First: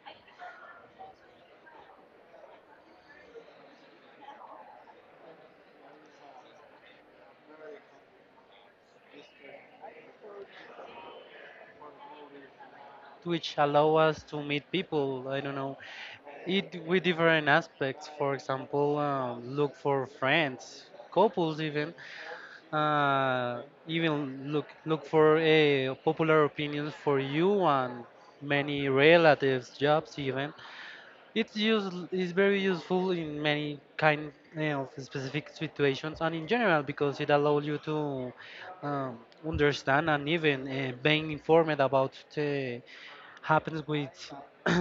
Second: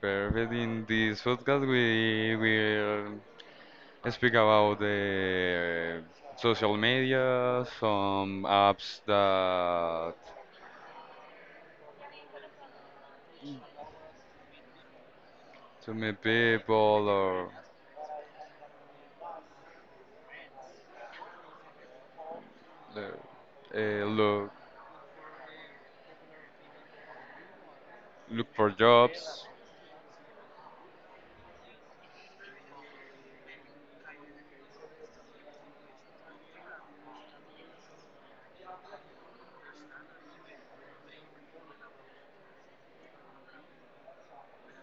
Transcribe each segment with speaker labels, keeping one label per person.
Speaker 1: Perfect. In this podcast, we will speak about the social media, some apps that
Speaker 2: Which allow us to meet people. I don't know,
Speaker 1: to meet
Speaker 2: it with
Speaker 1: people or
Speaker 2: different aspects. For example, look for friends, couples even,
Speaker 1: uh, uh, look
Speaker 2: even look for a popular opinions for you and
Speaker 1: look for
Speaker 2: many
Speaker 1: jobs.
Speaker 2: relatives, jobs even. It's use is very useful in many kind of specific situations and in general because it allows you to um, understand and even being informed about the happens with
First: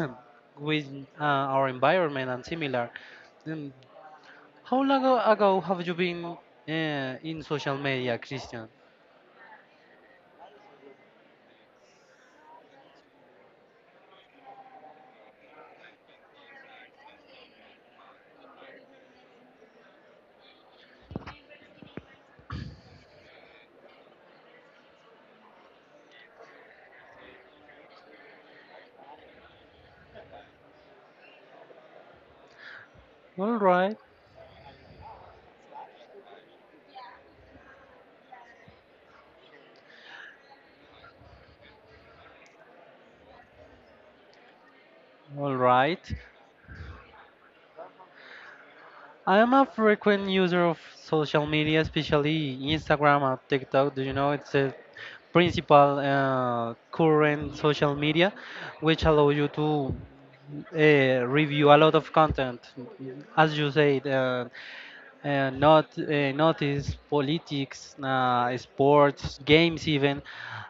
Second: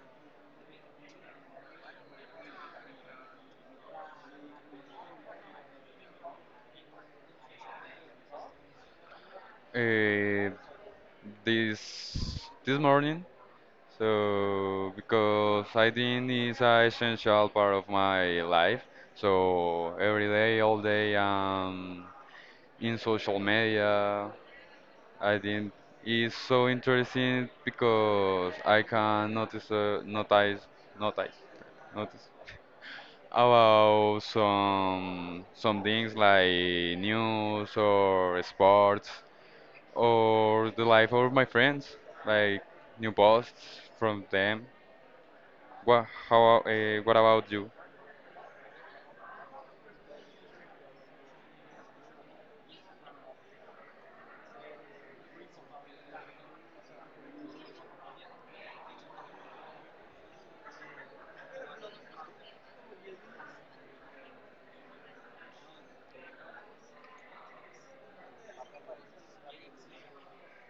Speaker 2: with our environment and similar. Um, how long ago have you been in social media, Christian?
Speaker 1: Uh, this morning, so because I think it's an essential part of my life, so every day, all day, in social media. I think it's so interesting because I can notice, notice
Speaker 2: All right,
Speaker 1: about some things like news or sports or the life of my friends, like new posts from them.
Speaker 2: all right.
Speaker 1: What about you?
Speaker 2: I am a frequent user of social media, especially Instagram and TikTok. Do you know it's a principal current social media, which allow you to review a lot of content, as you said. Not Notice politics, sports, games, even,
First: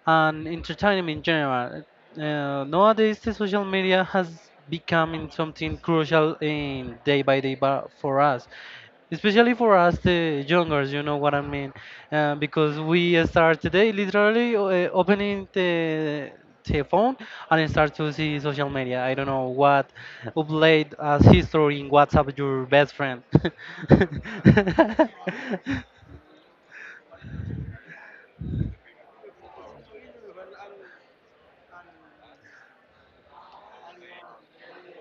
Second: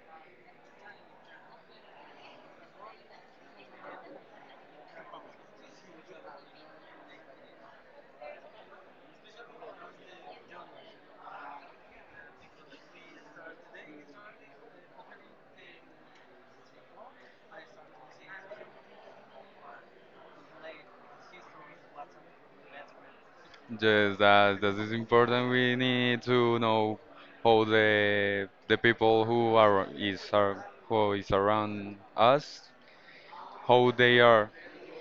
Speaker 2: and entertainment in general. Nowadays, the social media has become in something crucial in day by day for us, especially for us the youngers, you know what I mean, because we start today literally opening the phone and start to see social media, I don't know what upload as history in WhatsApp, your best friend.
Speaker 1: Yes, that is important. We need to know how the people who are is are who is around us, how they are,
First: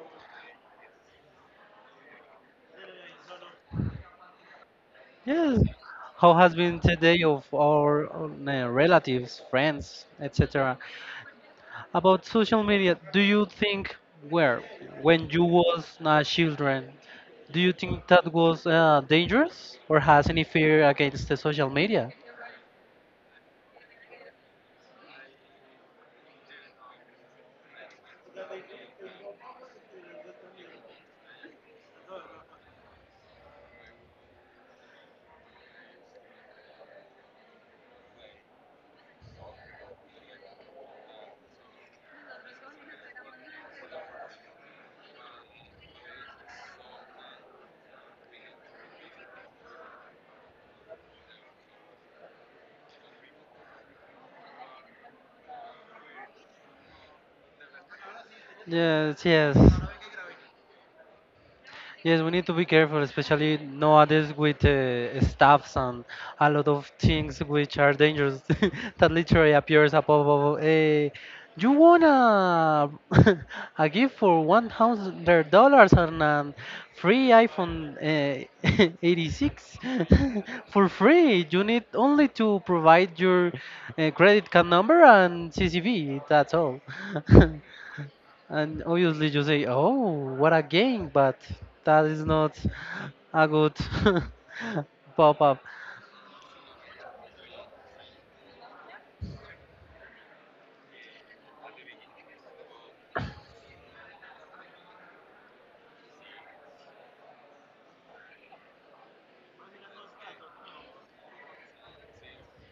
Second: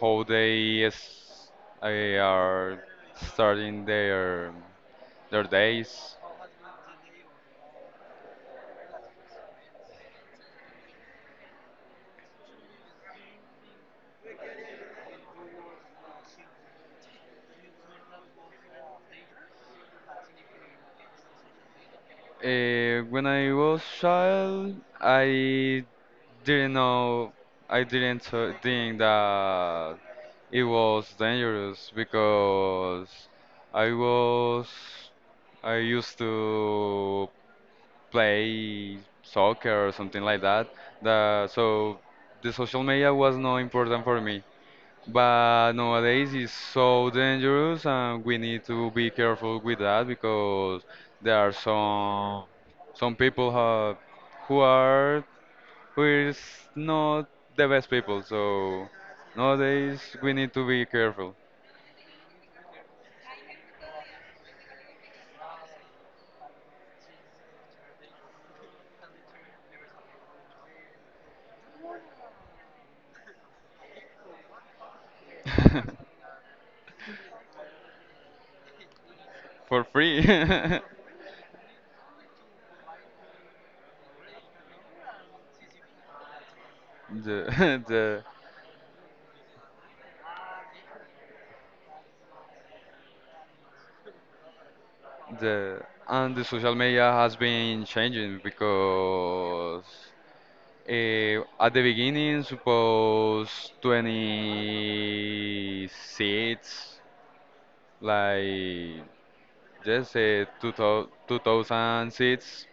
Speaker 1: how they is, are starting their their
Speaker 2: Yes.
Speaker 1: days.
Speaker 2: How has been today of our relatives, friends, etc. About social media, do you think where when you was a children, do you think that was dangerous or has any fear against the social media?
Speaker 1: When I was child, I didn't know, I didn't think that it was dangerous because I was, I used to play soccer or something like that. That, so the social media was not important for me. But nowadays it's so dangerous and we need to be careful with that because there are some people who are we're not the best people, so
Speaker 2: Yes, yes.
Speaker 1: nowadays we need to be careful.
Speaker 2: Yes, we need to be careful, especially nowadays with staffs and a lot of things which are dangerous that literally appears above. You wanna a gift for $1,000 and a free iPhone 86
Speaker 1: For free.
Speaker 2: for free. You need only to provide your credit card number and CCV. That's all.
Speaker 1: The,
Speaker 2: And obviously you say, oh, what a game, but that is not a good pop-up.
Speaker 1: the, and the social media has been changing because at the beginning, suppose 20 seats, like just say 2000 seats,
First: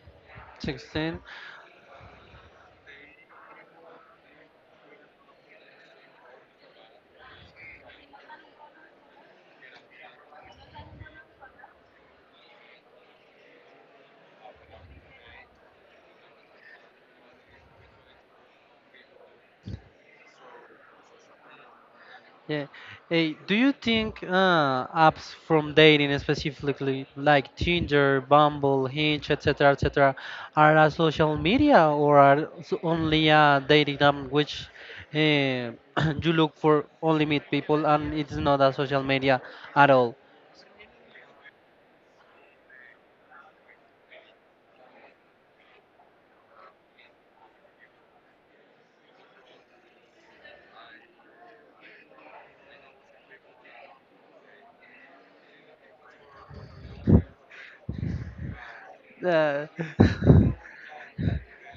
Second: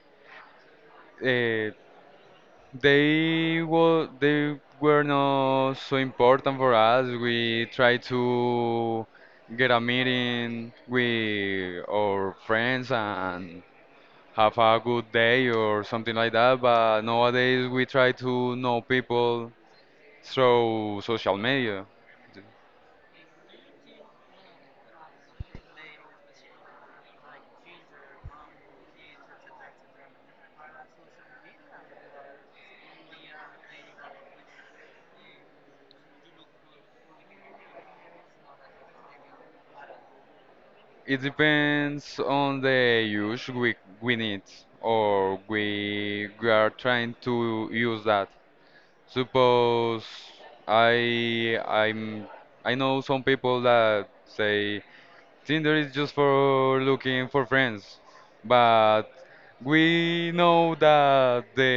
Speaker 2: 16.
Speaker 1: uh, they were not so important for us. We tried to get a meeting with our friends and have a good day or something like that. But nowadays we try to know people through social media.
Speaker 2: Yeah. Hey, do you think apps from dating, specifically like Tinder, Bumble, Hinge, etc., etc., are a social media or are only a dating app which uh, you look for only meet people and it's not a social media at all?
Speaker 1: It depends on the use we need or we are trying to use that. Suppose I I'm I know some people that say Tinder is just for looking for friends, but
Speaker 2: Uh,
Speaker 1: we know that the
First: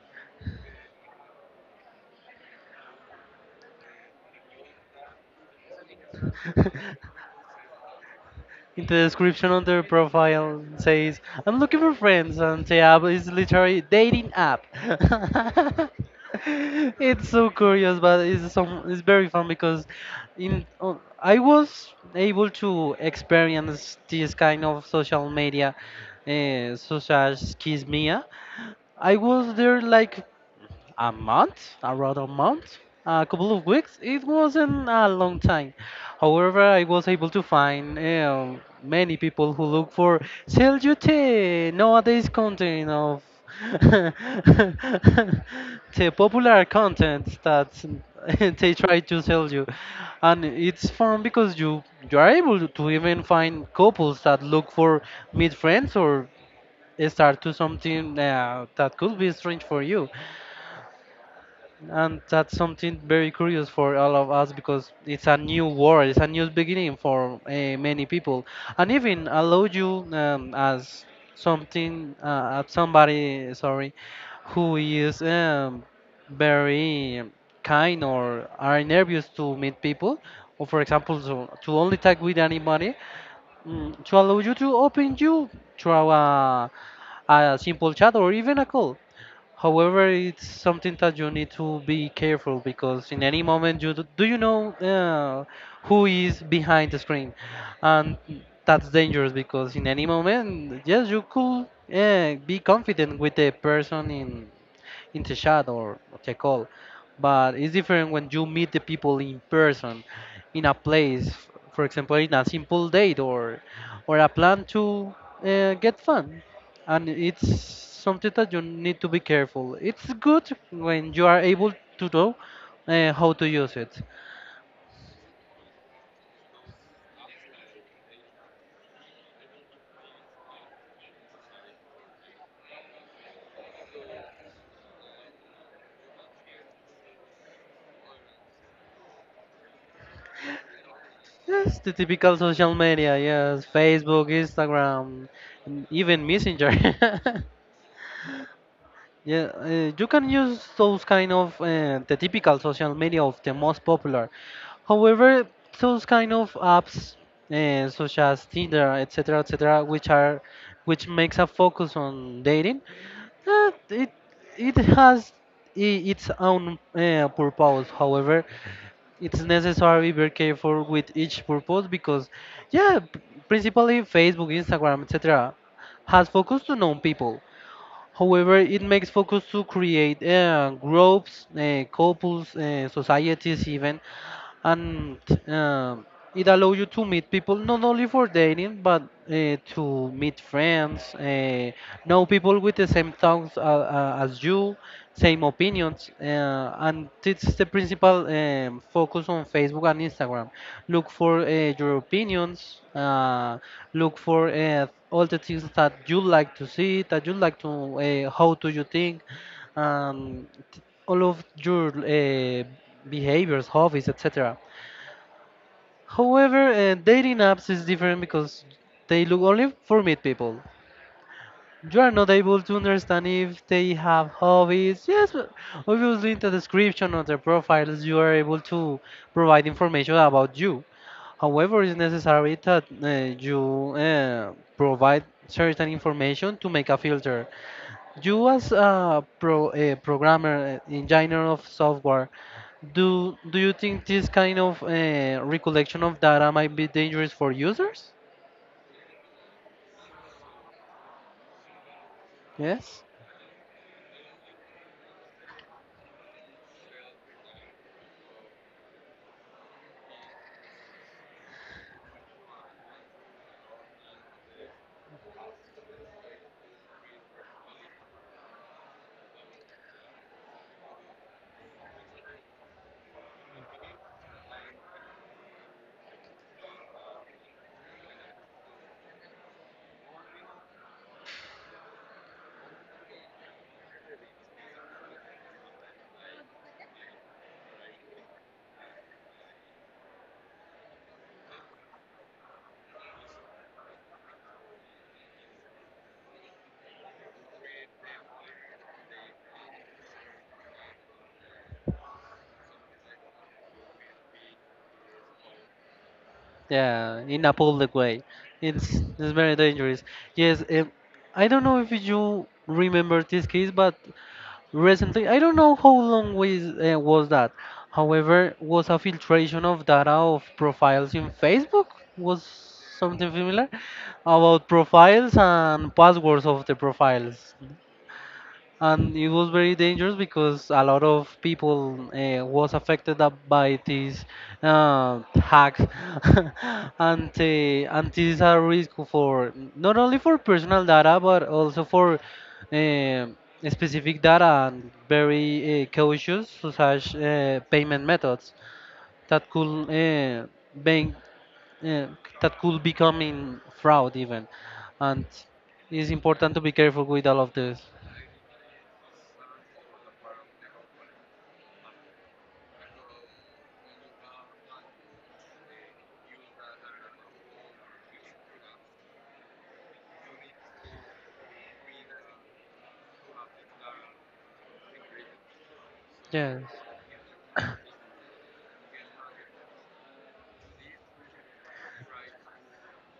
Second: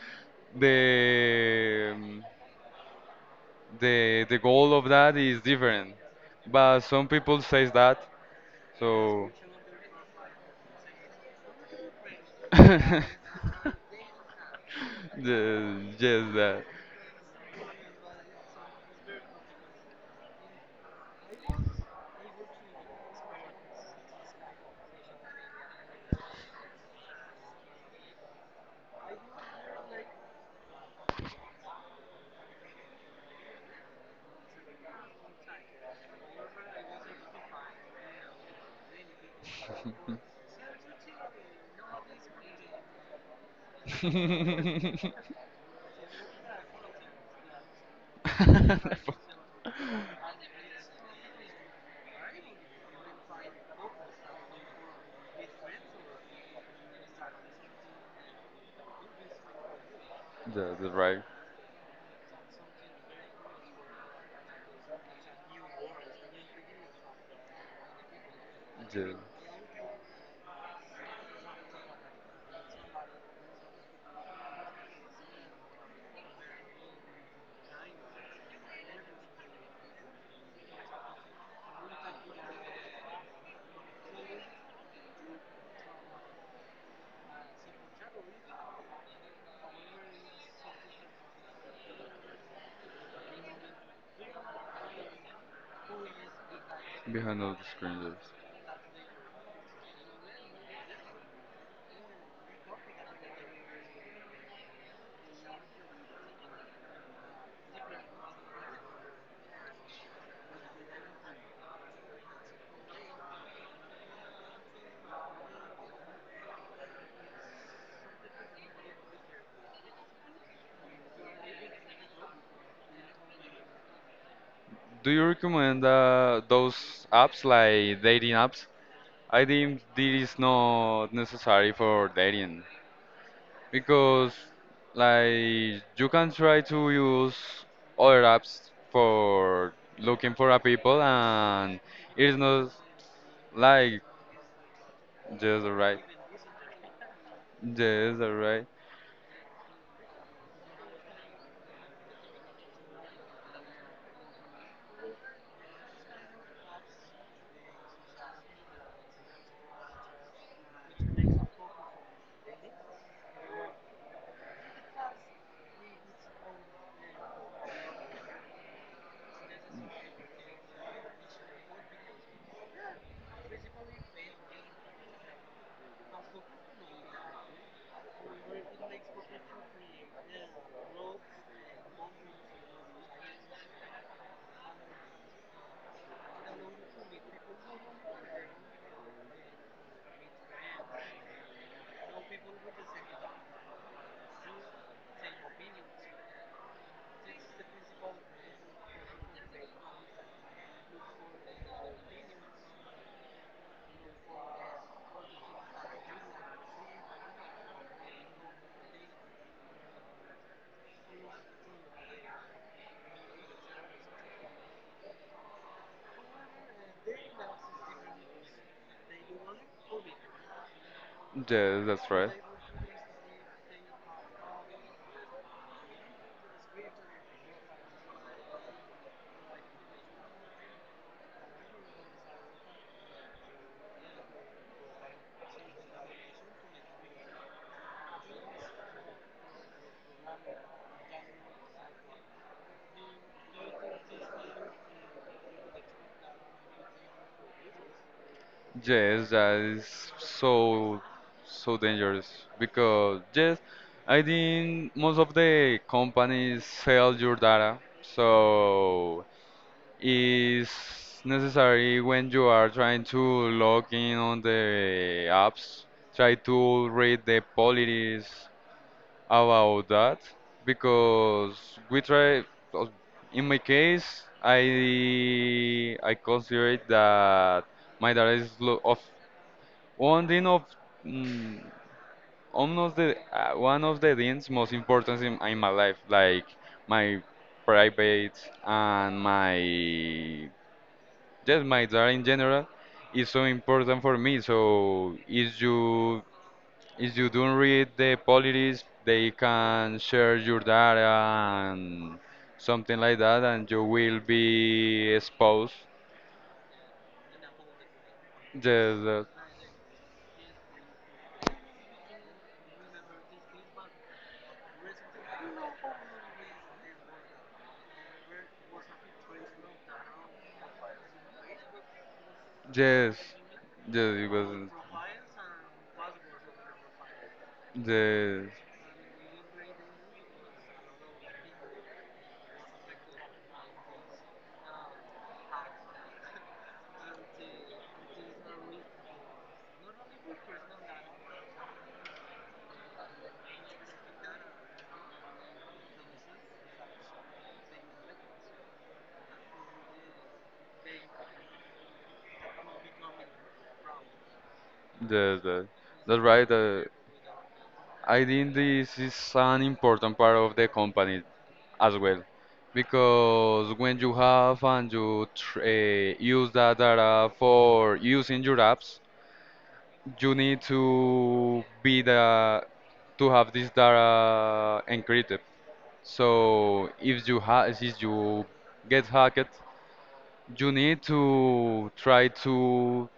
Speaker 1: the um, the goal of that is different. But some people says that,
Speaker 2: in the
Speaker 1: so
Speaker 2: description on their profile says, I'm looking for friends, and the
Speaker 1: yes,
Speaker 2: app is literally dating app.
Speaker 1: yes, that.
Speaker 2: It's so curious, but it's very fun because in I was able to experience this kind of social media, such as Kiss Mia. I was there like a month, around a month, a couple of weeks. It wasn't a long time. However, I was able to find many people who look for sell you tea nowadays content of the popular content that they try to sell you, and it's fun because you are able to even find couples that look for meet friends or start to something that could be strange for you,
Speaker 1: That's right.
Speaker 2: and that's something very curious for all of us because it's a new world. It's a new beginning for many people, and
Speaker 1: Yes.
Speaker 2: even allow you as something as somebody, sorry, who is very kind or are nervous to meet people or, for example, to only talk with anybody, to allow you to open you through a simple chat or even a call. However, it's something that you need to be careful because in any moment you do you know who is behind the screen,
Speaker 1: Behind all the screens.
Speaker 2: and
Speaker 1: Yes.
Speaker 2: that's dangerous because in any moment, yes, you could be confident with the person in the chat or the call, but it's different when you meet the people in person, in a place, for example, in a simple date or a plan to get fun, and it's something that you need to be careful. It's good when you are able to know how to use it.
Speaker 1: Do you recommend those apps like dating apps? I think this is not necessary for dating because like you can try to use other apps for looking for a people
Speaker 2: Yes,
Speaker 1: and
Speaker 2: the typical
Speaker 1: it's not
Speaker 2: social media. Yes,
Speaker 1: like.
Speaker 2: Facebook, Instagram,
Speaker 1: Yes,
Speaker 2: and
Speaker 1: right.
Speaker 2: even Messenger.
Speaker 1: Yes, that's right.
Speaker 2: Yeah, you can use those kind of the typical social media of the most popular. However, those kind of apps such as Tinder, etc., etc., which makes a focus on dating, it has its own purpose. However, it's necessary be careful with each purpose because, yeah, principally Facebook, Instagram, etc., has focused on known people. However, it makes focus to create groups, couples, societies, even, and um it allows you to meet people not only for dating but to meet friends, know people with the same thoughts, as you, same opinions, and it's the principal focus on Facebook and Instagram. Look for your opinions, look for all the things that you like to see, that you like to, how do you think, um, t- all of your behaviors, hobbies, etc. However, dating apps is different because they look only for meet people.
Speaker 1: Yes,
Speaker 2: You are
Speaker 1: that's
Speaker 2: not
Speaker 1: right.
Speaker 2: able to understand if they have hobbies. Yes, but obviously in the description of their profiles, you are able to provide information about you. However, it's necessary that you provide certain information to make a filter. You as a programmer engineer of software, do you think this kind of recollection of data might be dangerous for users?
Speaker 1: Yes, that is so dangerous
Speaker 2: Yes.
Speaker 1: because yes, I think most of the companies sell your data, so it's necessary when you are trying to log in on the apps, try to read the policies about that because we try. Well, in my case, I consider it that my data is of one thing of mm, almost the one of the things most important in my life, like my private and my job in general, is so important for me. So if you don't read the policies, they can share your data and something like that, and you will be exposed.
Speaker 2: Yeah, in a public way, it's
Speaker 1: Yes,
Speaker 2: it's very dangerous. Yes. I don't know if you remember this case, but recently, I don't know how long was that. However, was a filtration of data of profiles in Facebook, was
Speaker 1: yes,
Speaker 2: something similar
Speaker 1: yes, it was.
Speaker 2: about profiles and passwords of the profiles.
Speaker 1: Yes, yes,
Speaker 2: And it was very dangerous because a lot of people was affected up by these hacks and these are risk for not only for personal data but also for uh, specific data and very cautious such payment methods that could bank, uh, that could become in fraud even, and
Speaker 1: that,
Speaker 2: it's
Speaker 1: that's right.
Speaker 2: important to be careful with all of this.
Speaker 1: I think this is an important part of the company as well, because when you have and you tr use that data for using your apps, you need to be the to have this data encrypted.
Speaker 2: Yes,
Speaker 1: So if you get hacked, you need to try to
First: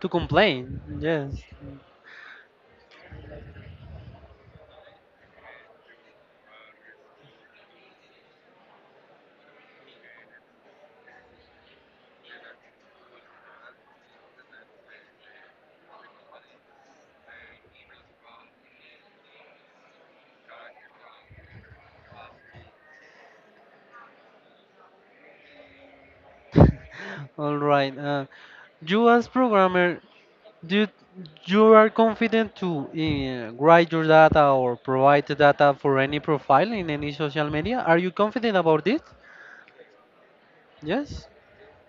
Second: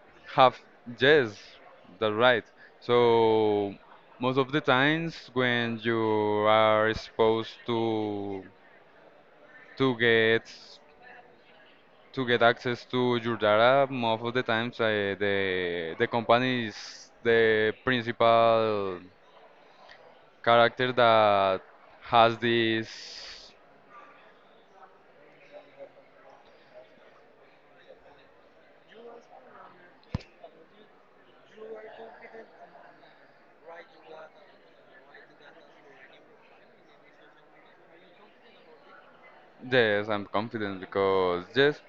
Speaker 2: to
Speaker 1: have.
Speaker 2: complain. Yes.
Speaker 1: Yes, that's right. So most of the times when you are exposed to get to get access to your data most of the times the company is the principal character that has this.
Speaker 2: All right. You as programmer, do you are confident to write your data or provide the data for any profile in any social media? Are you confident about this?
Speaker 1: Yes, I'm confident
Speaker 2: Yes.
Speaker 1: because yes,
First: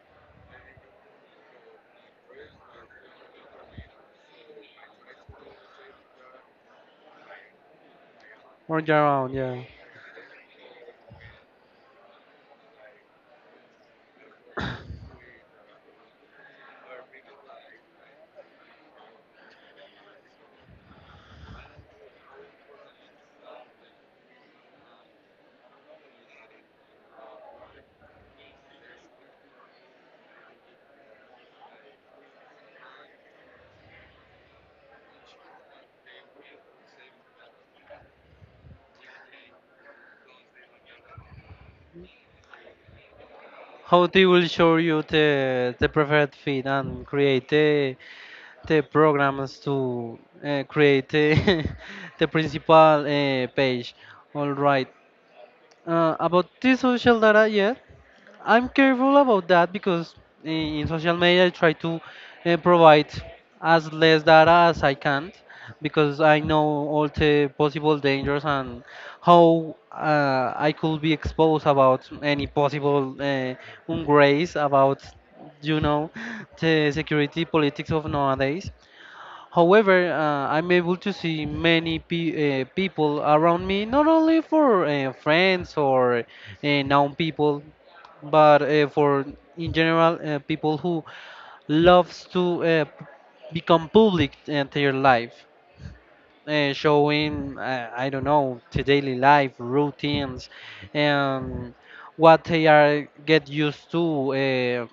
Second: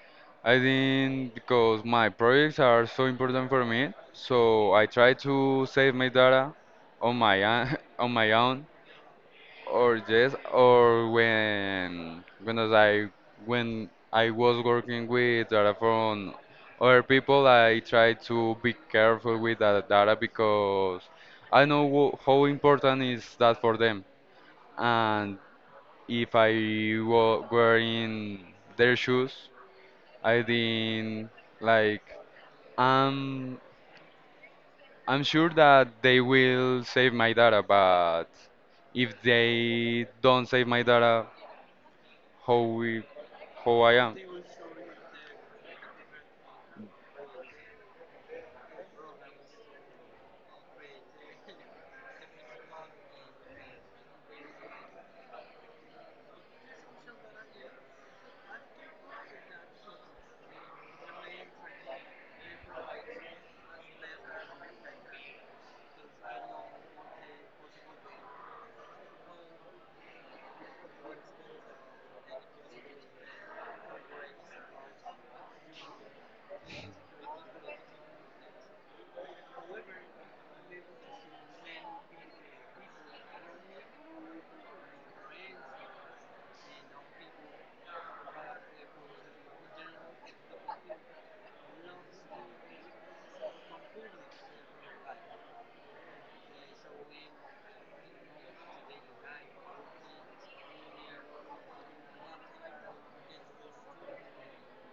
Speaker 1: I think because my projects are so important for me, so I try to save my data on my own, on my own,
Speaker 2: Or you're around, yeah.
Speaker 1: or yes, or when I was working with data from other people, I try to be careful with that data because I know how important is that for them. And if I were in their shoes, I think like I'm I'm sure that they will save my data, but if they don't save my data, how we how I
Speaker 2: How
Speaker 1: am?
Speaker 2: they will show you the preferred feed and create the programs to create the, the principal page. All right. About this social data, yes. I'm careful about that because in social media I try to provide as less data as I can because I know all the possible dangers and how I could be exposed about any possible ungrace about you know the security politics of nowadays. However, I'm able to see many people around me, not only for friends or known people, but for in general people who loves to become public in their life, showing, I don't know, the daily life routines and what they are get used to,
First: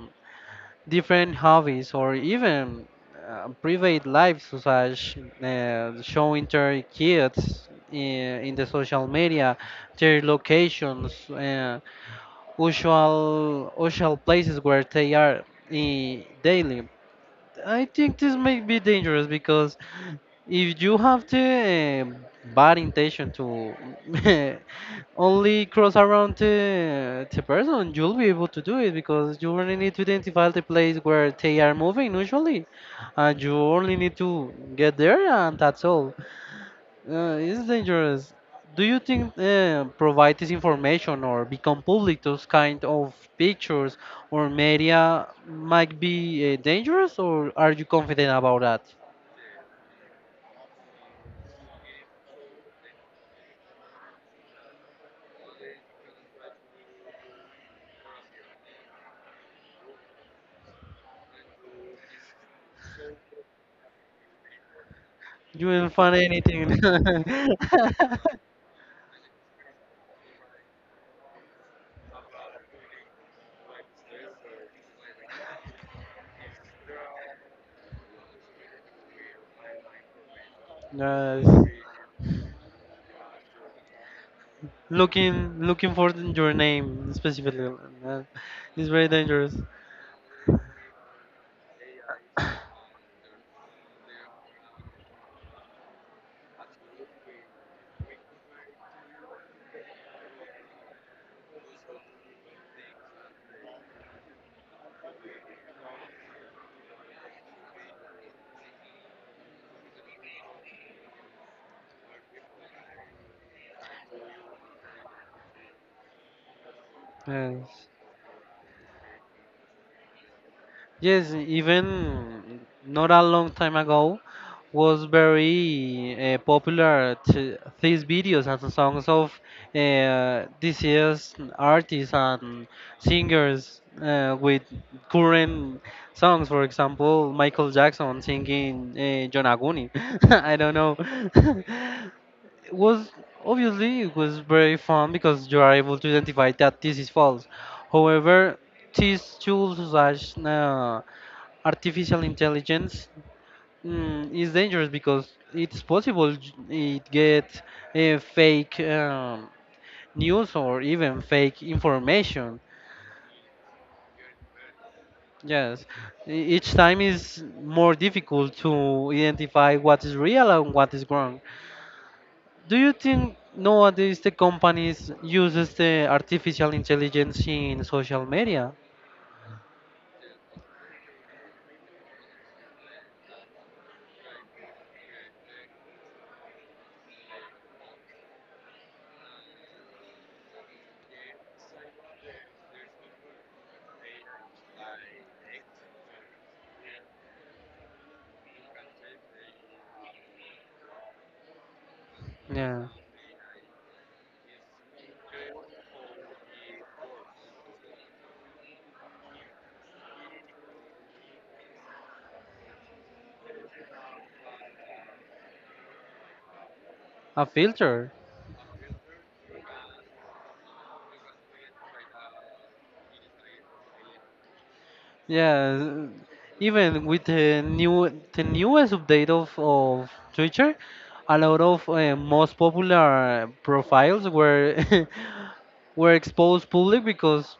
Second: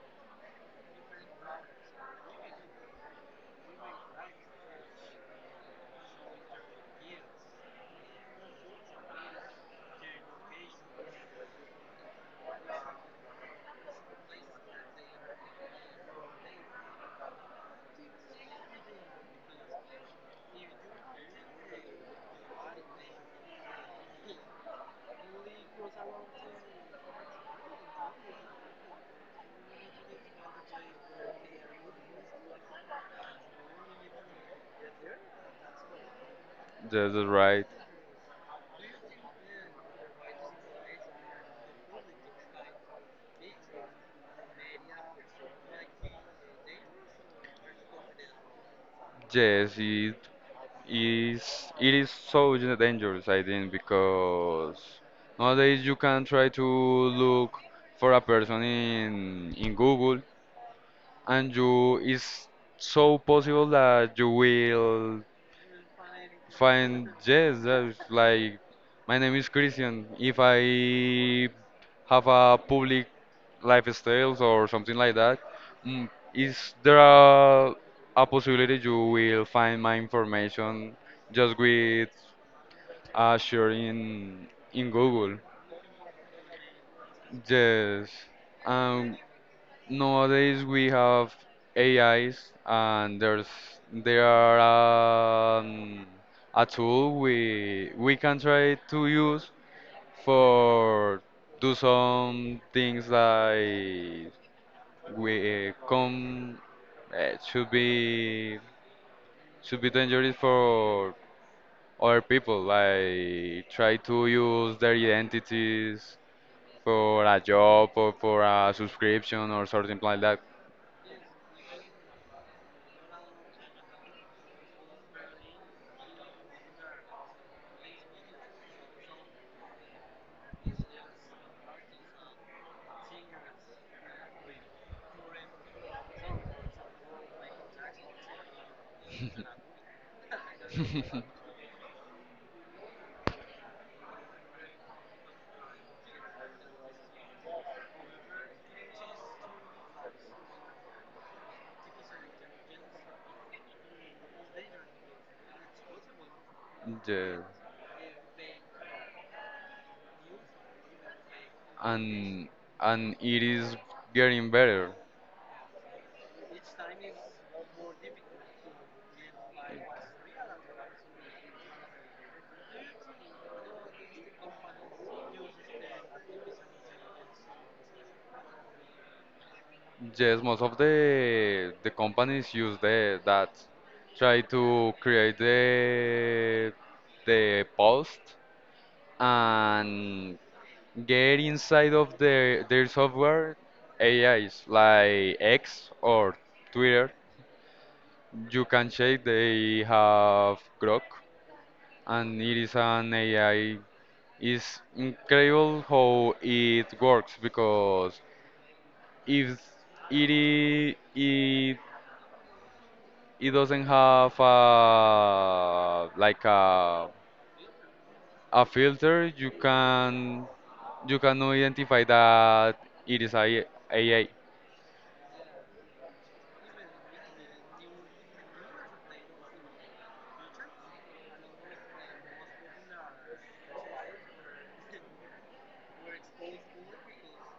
Speaker 2: different hobbies or even private lives such showing their kids in the social media, their locations, usual places where they are daily. I think this may be dangerous because if you have the bad intention to only cross around the person, you'll be able to do it because you only need to identify the place where they are moving usually, and you only need to get there, and that's all.
Speaker 1: That's right.
Speaker 2: It's dangerous. Do you think provide this information or become public those kind of pictures or media might be dangerous, or are you confident about that?
Speaker 1: Yes, it is so dangerous, I think, because nowadays you can try to look for a person in Google and you it's so possible that you will
Speaker 2: You will find anything.
Speaker 1: find. Yes, that's like my name is Christian if I have a public lifestyles or something like that. Is there a possibility you will find my information
Speaker 2: Yes.
Speaker 1: just with a search in Google?
Speaker 2: Looking, looking for your name specifically.
Speaker 1: Yes.
Speaker 2: uh, It's very
Speaker 1: Um,
Speaker 2: dangerous.
Speaker 1: Nowadays we have AIs and there are a tool we can try to use for do some things like we come uh, should be should be dangerous for other people like try to use their identities for a
Speaker 2: Yes.
Speaker 1: job or for a subscription or something like that.
Speaker 2: Yes, even not a long time ago was very popular to these videos and songs of deceased artists and singers with current songs. For example, Michael Jackson singing John Aguni. I don't know. It was obviously it was very fun because you are able to identify that this is false. However, these tools slash artificial intelligence, is dangerous because it's possible it
Speaker 1: Yeah.
Speaker 2: get fake news or even fake
Speaker 1: and
Speaker 2: information.
Speaker 1: and it is getting better.
Speaker 2: Yes, each time is more difficult to identify what is real and what is wrong. Do you think nowadays the companies uses the artificial intelligence in social media?
Speaker 1: Yes, most of the companies use the that try to create the post and get inside of their software AIs like X or Twitter. You can check they have Grok and it is
Speaker 2: Yeah,
Speaker 1: an AI. It's incredible how it works because if it I- it doesn't have like a
Speaker 2: a filter.
Speaker 1: a filter, you can identify that it is a AI.
Speaker 2: Yeah, even with the newest update of Twitter, a lot of most popular profiles were were exposed public because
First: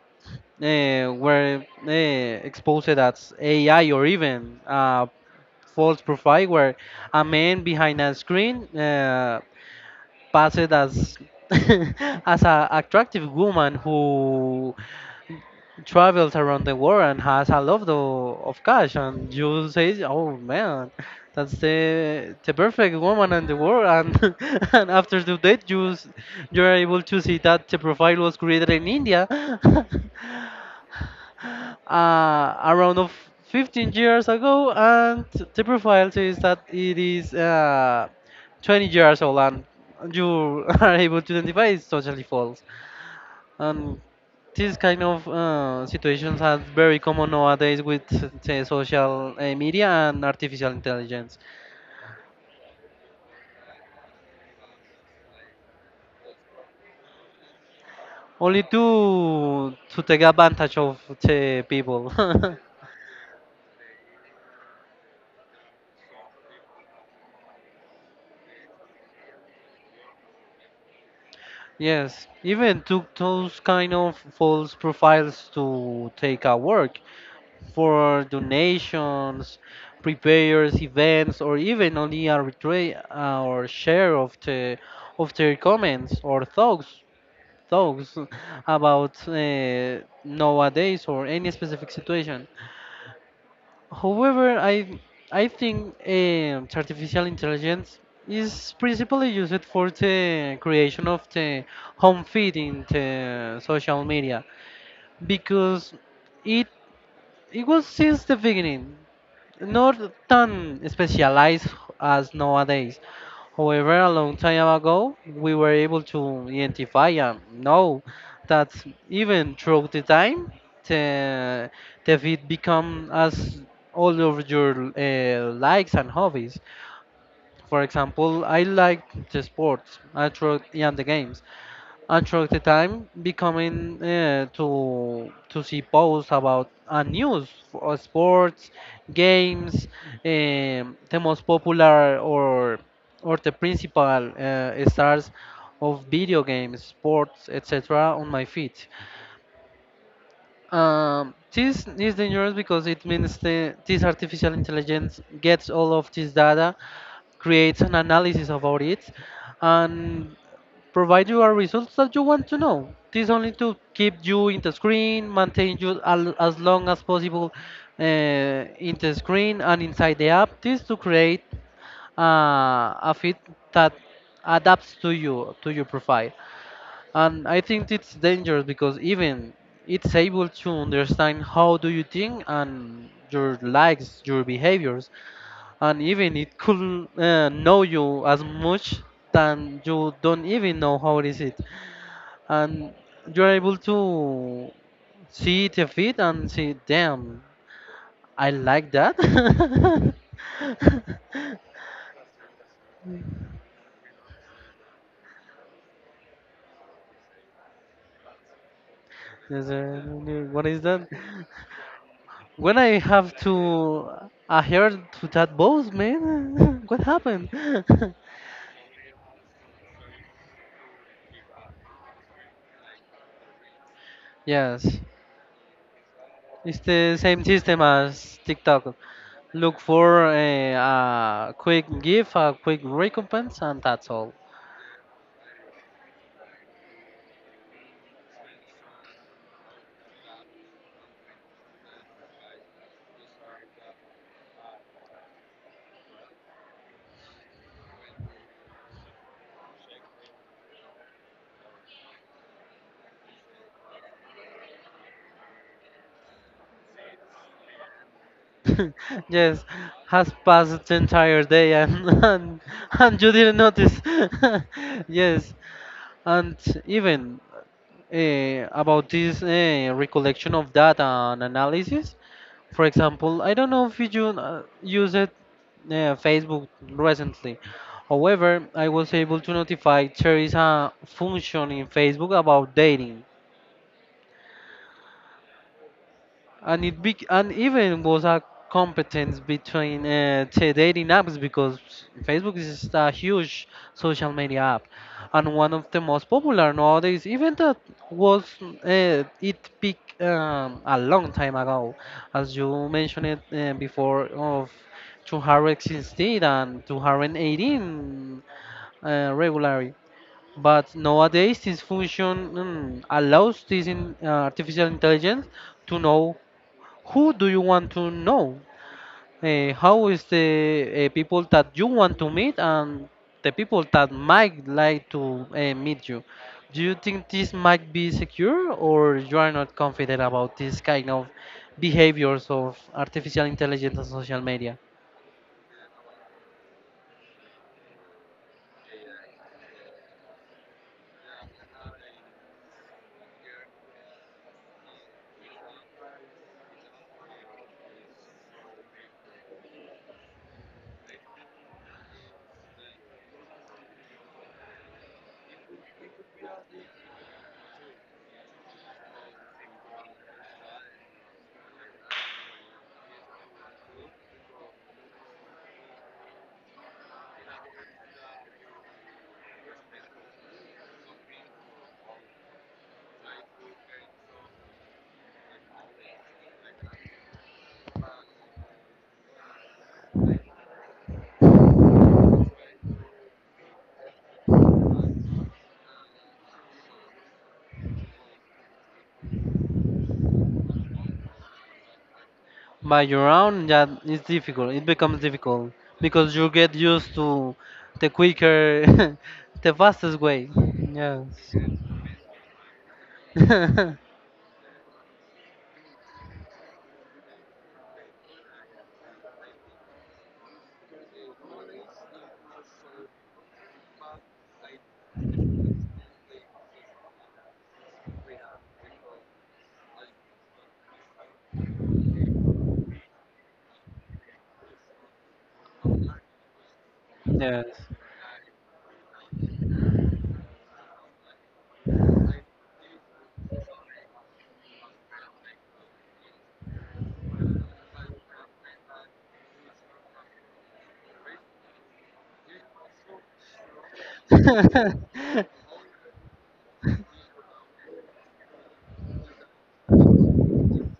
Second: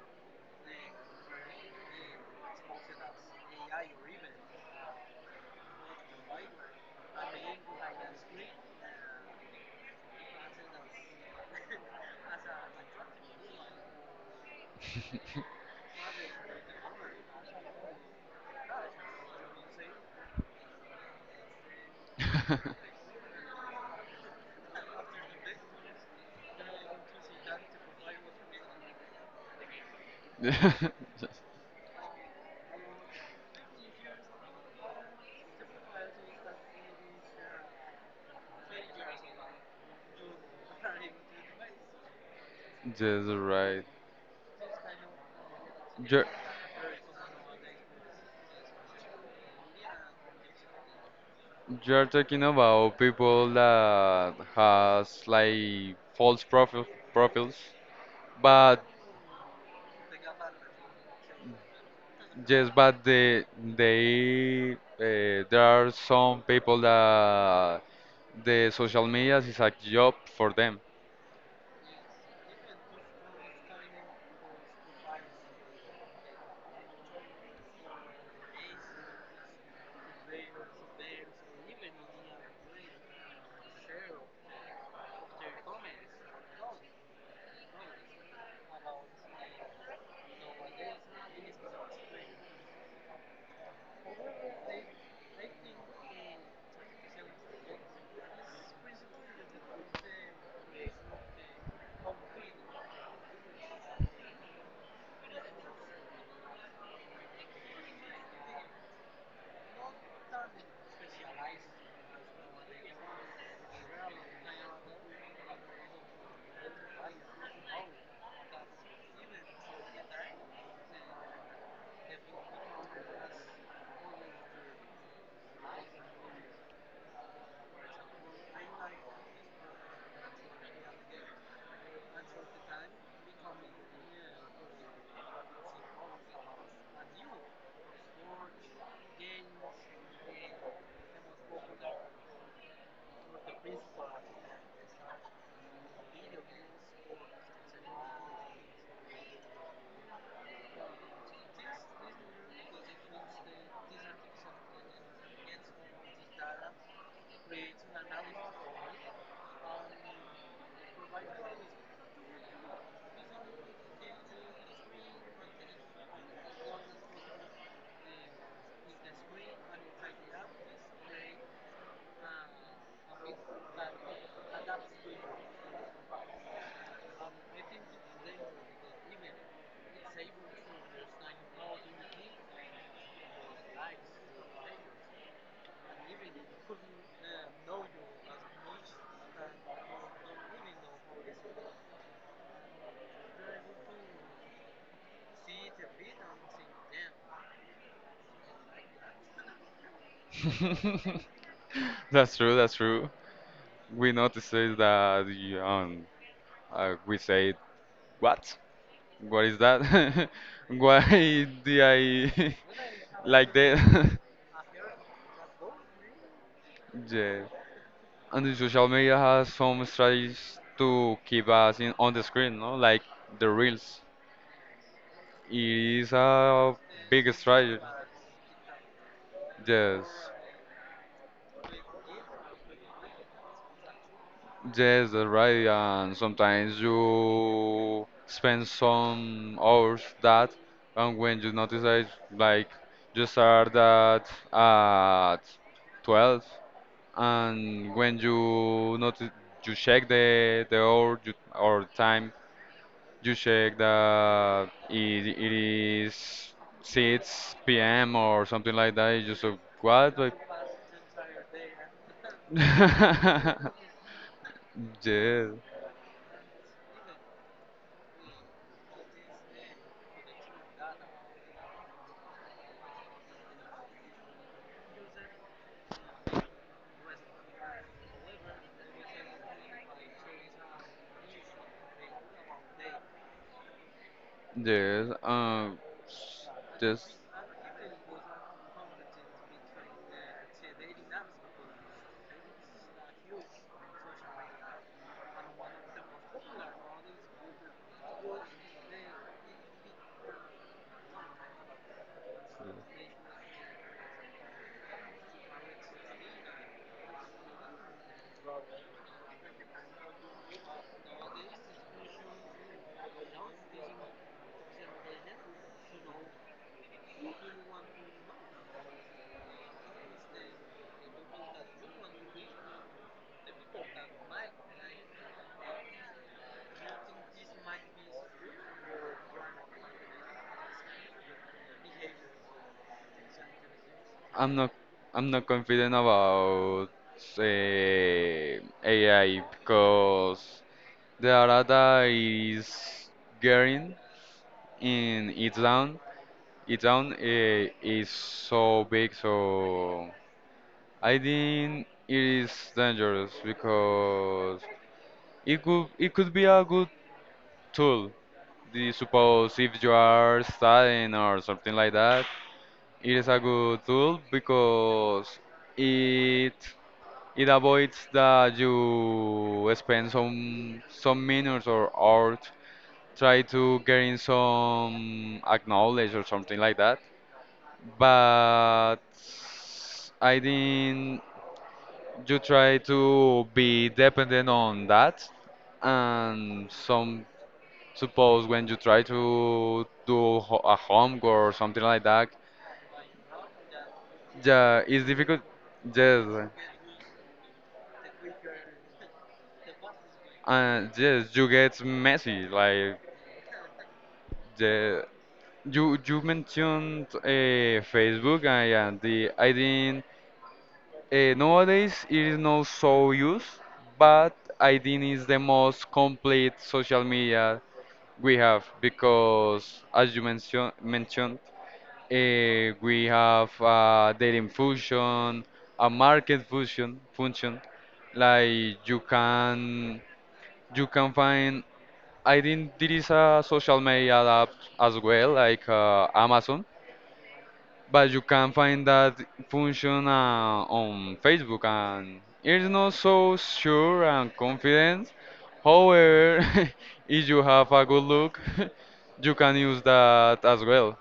Speaker 2: were exposed as AI or even a false profile where a man behind a screen passed as as a attractive woman who travels around the world and has a lot of cash, and you say, oh man, that's the perfect woman in the world. And and after the date you are able to see that the profile was created in India,
Speaker 1: Just
Speaker 2: around of 15 years ago, and the profile says that it is 20 years old, and you are able to identify is totally false.
Speaker 1: just right.
Speaker 2: And this kind of
Speaker 1: You're,
Speaker 2: situations are very common nowadays with, say, social media and artificial intelligence,
Speaker 1: you're talking about people that has like false profiles,
Speaker 2: only
Speaker 1: but,
Speaker 2: to take advantage of the people.
Speaker 1: yes, but there are some people that the social media is a job for them.
Speaker 2: Yes, even took those kind of false profiles to take our work. For donations, prepares events, or even only arbitrate or share of the of their comments or thoughts about nowadays or any specific situation. However, I think artificial intelligence is principally used for the creation of the home feed in the social media, because it it was since the beginning not tan specialized as nowadays. However, a long time ago, we were able to identify and know that, even through the time, the, the it become as all of your likes and hobbies. For example, I liked the sports I throughout and the games. And throughout the time, becoming to see posts about news for sports, games, the most popular or the principal stars of video games, sports, etc. on my feed. This is dangerous because it means the, this artificial intelligence gets all of this data, creates an analysis about it, and provide you a results that you want to know. This only to keep you in the screen, maintain you as long as possible in the screen and inside the app. This to create uh, a fit that adapts to you to your profile. And I think it's dangerous because even it's able to understand how do you think and your likes, your behaviors, and even it could know you as much than you don't even know how it is it, and you're able to see it a bit and see, damn, I like that.
Speaker 1: That's true. That's true. We notice that we say what? What is
Speaker 2: Yes,
Speaker 1: that?
Speaker 2: what is that?
Speaker 1: Why did I
Speaker 2: When I have
Speaker 1: like
Speaker 2: to
Speaker 1: that?
Speaker 2: adhere to that boss, man, what
Speaker 1: Yeah.
Speaker 2: happened?
Speaker 1: And the social media has some strategies to keep us in on the screen, no? Like the reels.
Speaker 2: Yes,
Speaker 1: It is a
Speaker 2: it's the
Speaker 1: big
Speaker 2: same
Speaker 1: strategy.
Speaker 2: system as TikTok. Look
Speaker 1: Yes,
Speaker 2: for a quick gift, a quick recompense, and that's all.
Speaker 1: yes, that's right. And sometimes you spend some hours that, and when you notice that, like, you start at 12, and when you notice, you check the hour or time, you check that it is 6 p.m. or something like that. You just
Speaker 2: Yes,
Speaker 1: what? Like.
Speaker 2: has passed the entire day and and you didn't notice.
Speaker 1: Yes,
Speaker 2: Yes, and even about this recollection of data and analysis. For example, I don't know if you use it Facebook recently. However, I was able to notify there is a function in Facebook about dating.
Speaker 1: yes.
Speaker 2: And it
Speaker 1: Just
Speaker 2: be and even was a competence between dating apps because Facebook is a huge social media app and one of the most popular nowadays. Even that was it peaked a long time ago, as you mentioned it before of 2016 and 2018 regularly. But nowadays, this function allows this in, artificial intelligence to know who do you want to know? How is the people that you want to meet and the people that might like to meet you? Do you think this might be secure, or you are not confident about this kind of behaviors of artificial intelligence and social
Speaker 1: I'm not
Speaker 2: media?
Speaker 1: I'm not confident about AI because the data is getting in its down. Its down is so big, so I think it is dangerous because it could be a good tool. Do you suppose if you are studying or something like that, it is a good tool because it it avoids that you spend some minutes or hours try to gain some acknowledge or something like that. But I think you try to be dependent on that and some. Suppose when you try to do ho a homework or something like that,
Speaker 2: By your own, that is difficult.
Speaker 1: yeah,
Speaker 2: It
Speaker 1: it's
Speaker 2: becomes
Speaker 1: difficult.
Speaker 2: difficult because
Speaker 1: Yes,
Speaker 2: you get used to the quicker, the fastest way. Yes.
Speaker 1: yes, you get messy. Like the you you mentioned Facebook, and yeah, the I think nowadays it is not so used, but I think it's the most complete social media we have because, as you mentioned. We have a dating function, a market function.
Speaker 2: Yes.
Speaker 1: Like you can find. I think there is a social media app as well, like Amazon, but you can find that function on Facebook, and it's not so sure and confident. However, if you have a good look, you can use that as well.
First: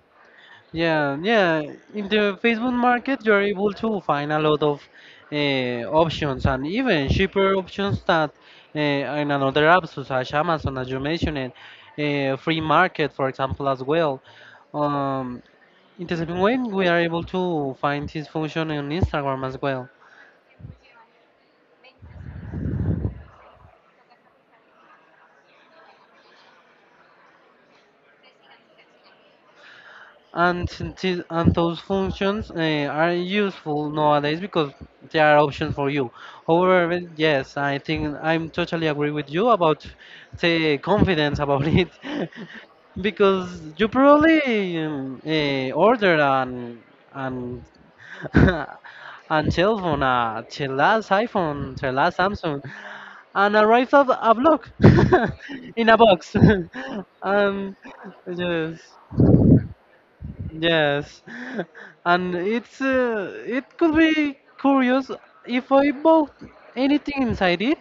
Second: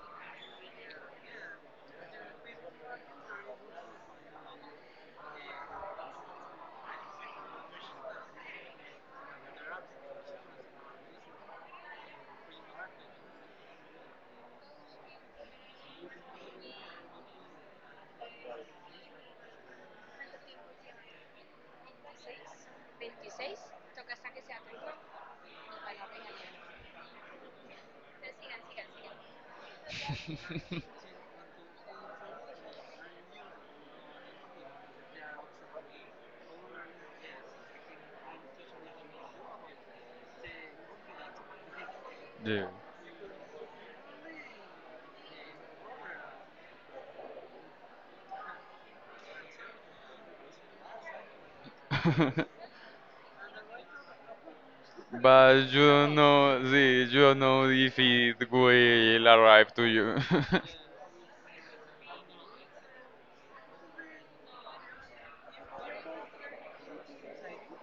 Speaker 2: Yeah, yeah. In the Facebook market, you're able to find a lot of uh, options and even cheaper options that in another apps such as Amazon, as you mentioned, free market, for example, as well. Um, in the same way, we are able to find this function on Instagram as well. And and those functions are useful nowadays because they are options for you. However, yes, I think I'm totally agree with you about the confidence about it.
Speaker 1: Yeah.
Speaker 2: Because you probably order an and cell phone, the last iPhone, the last Samsung, and arrived at a block
Speaker 1: But you
Speaker 2: in a
Speaker 1: don't
Speaker 2: box.
Speaker 1: know, see, you don't know
Speaker 2: um,
Speaker 1: if it
Speaker 2: yes.
Speaker 1: will arrive to you.
Speaker 2: Yes, and it's it could be curious if I bought anything inside it.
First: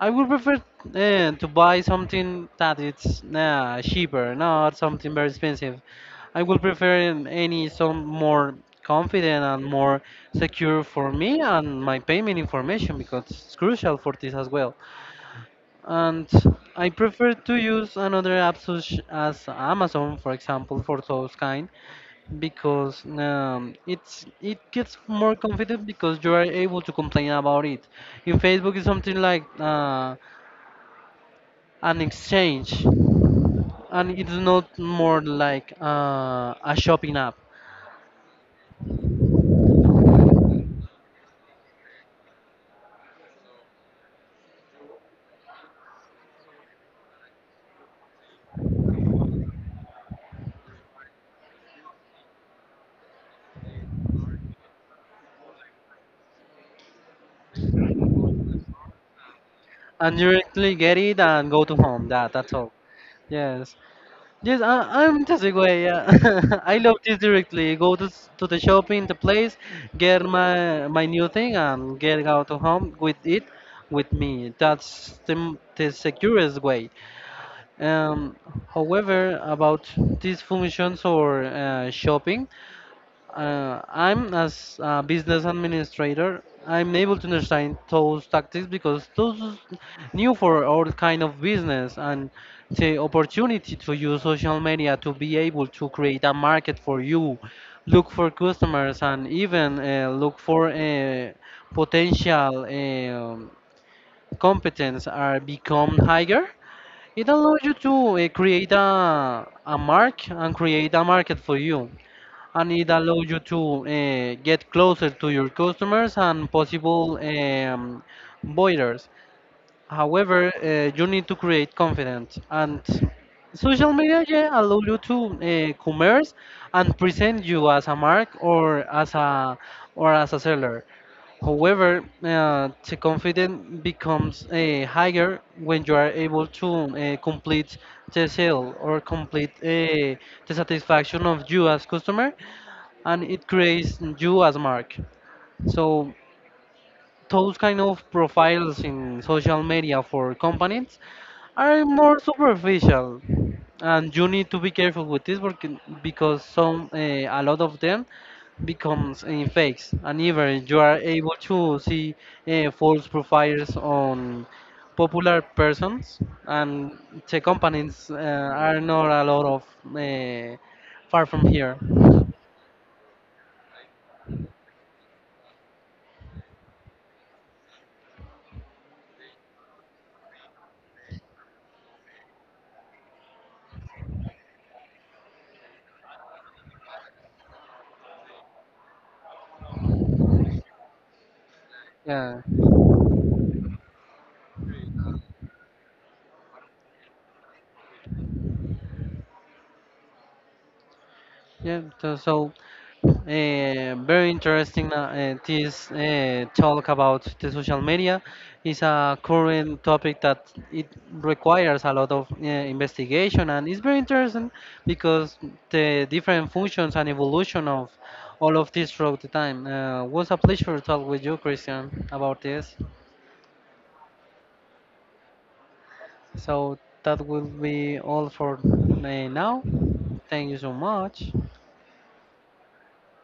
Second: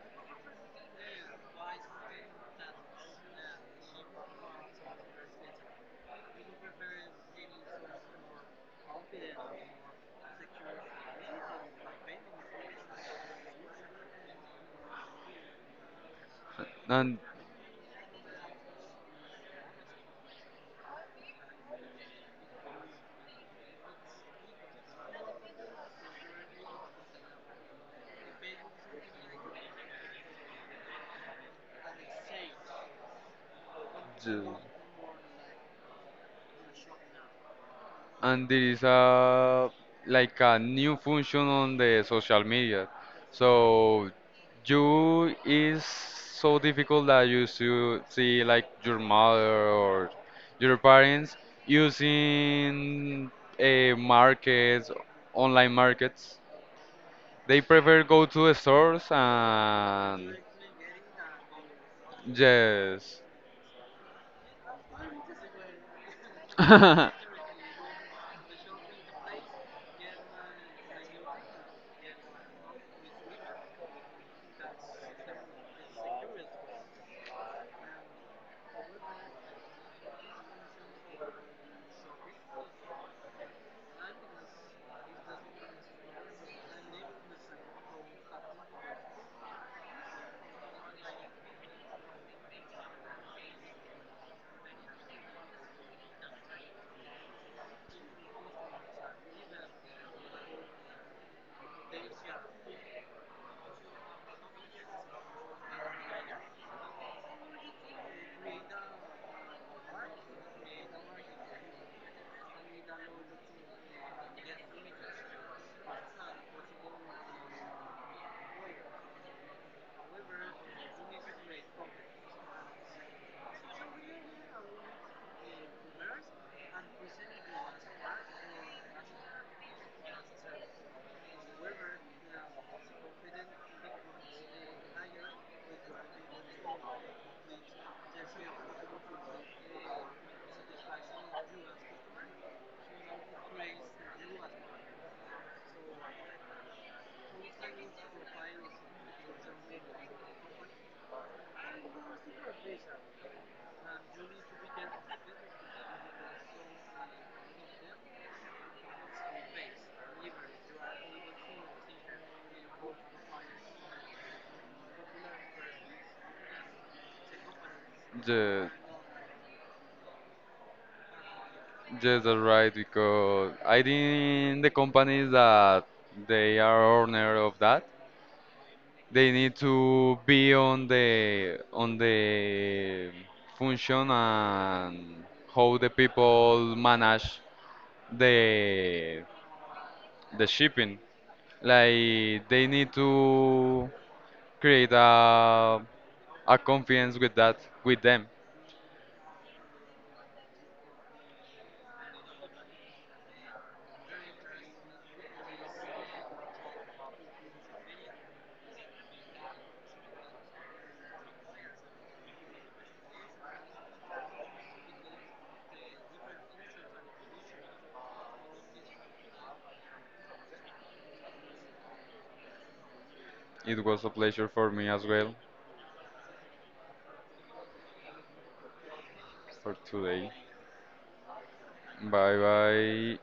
Speaker 2: I would prefer to buy something that it's cheaper, not something very expensive. I would prefer any some more confident and more secure for me and my payment information because it's crucial for this as well, and I
Speaker 1: And
Speaker 2: prefer to use another app such as Amazon, for example, for those kind, because it's it gets more confident because you are able to complain about it. In Facebook, it's something like an exchange, and it's
Speaker 1: th-
Speaker 2: not more like a shopping app.
Speaker 1: and there is a like a new function on the social media. So you is so difficult that you should see like your mother or your parents using a markets, online markets. They prefer go to the stores
Speaker 2: And you
Speaker 1: and
Speaker 2: directly get it and go to home. That's all.
Speaker 1: yes,
Speaker 2: Yes. Yes, I'm the same way. Yeah, I love
Speaker 1: yes,
Speaker 2: this directly. Go to the shopping, the place, get my new thing, and get out of home with it, with me. That's the securest way. Um, however, about these functions or shopping. I'm as a business administrator, I'm able to understand those tactics because those is new for all kind of business and the opportunity to use social media to be able to create a market for you, look for customers and even look for potential competence are become higher. It allows you to create a mark and create a market for you, and it allows you to get closer to your customers and possible buyers. However, you need to create confidence, and social media, yeah, allow you to commerce and present you as a mark or as a seller. However, the confidence becomes higher when you are able to complete the sale or complete the satisfaction of you as customer, and it creates you as mark. So those kind of profiles in social media for companies are more superficial, and you need to be careful with this because some a lot of them becomes in fakes, and even you are able to see false profiles on popular persons, and the companies
Speaker 1: yes,
Speaker 2: are not a lot of uh, far from here.
Speaker 1: that's right. Because I think the companies that they are owner of that, they need to be on the function and how the people manage the the shipping.
Speaker 2: Yeah.
Speaker 1: Like they need to create a confidence with that with them.
Speaker 2: Yeah, so, so very interesting this talk about the social media is a current topic that it requires a lot of investigation, and it's very interesting because the different functions and evolution of all of this throughout the time. Was a pleasure to talk with you, Christian, about this.
Speaker 1: It was a pleasure for me as well
Speaker 2: So that will be all for now.
Speaker 1: for today.
Speaker 2: Thank you so much.
Speaker 1: Bye bye.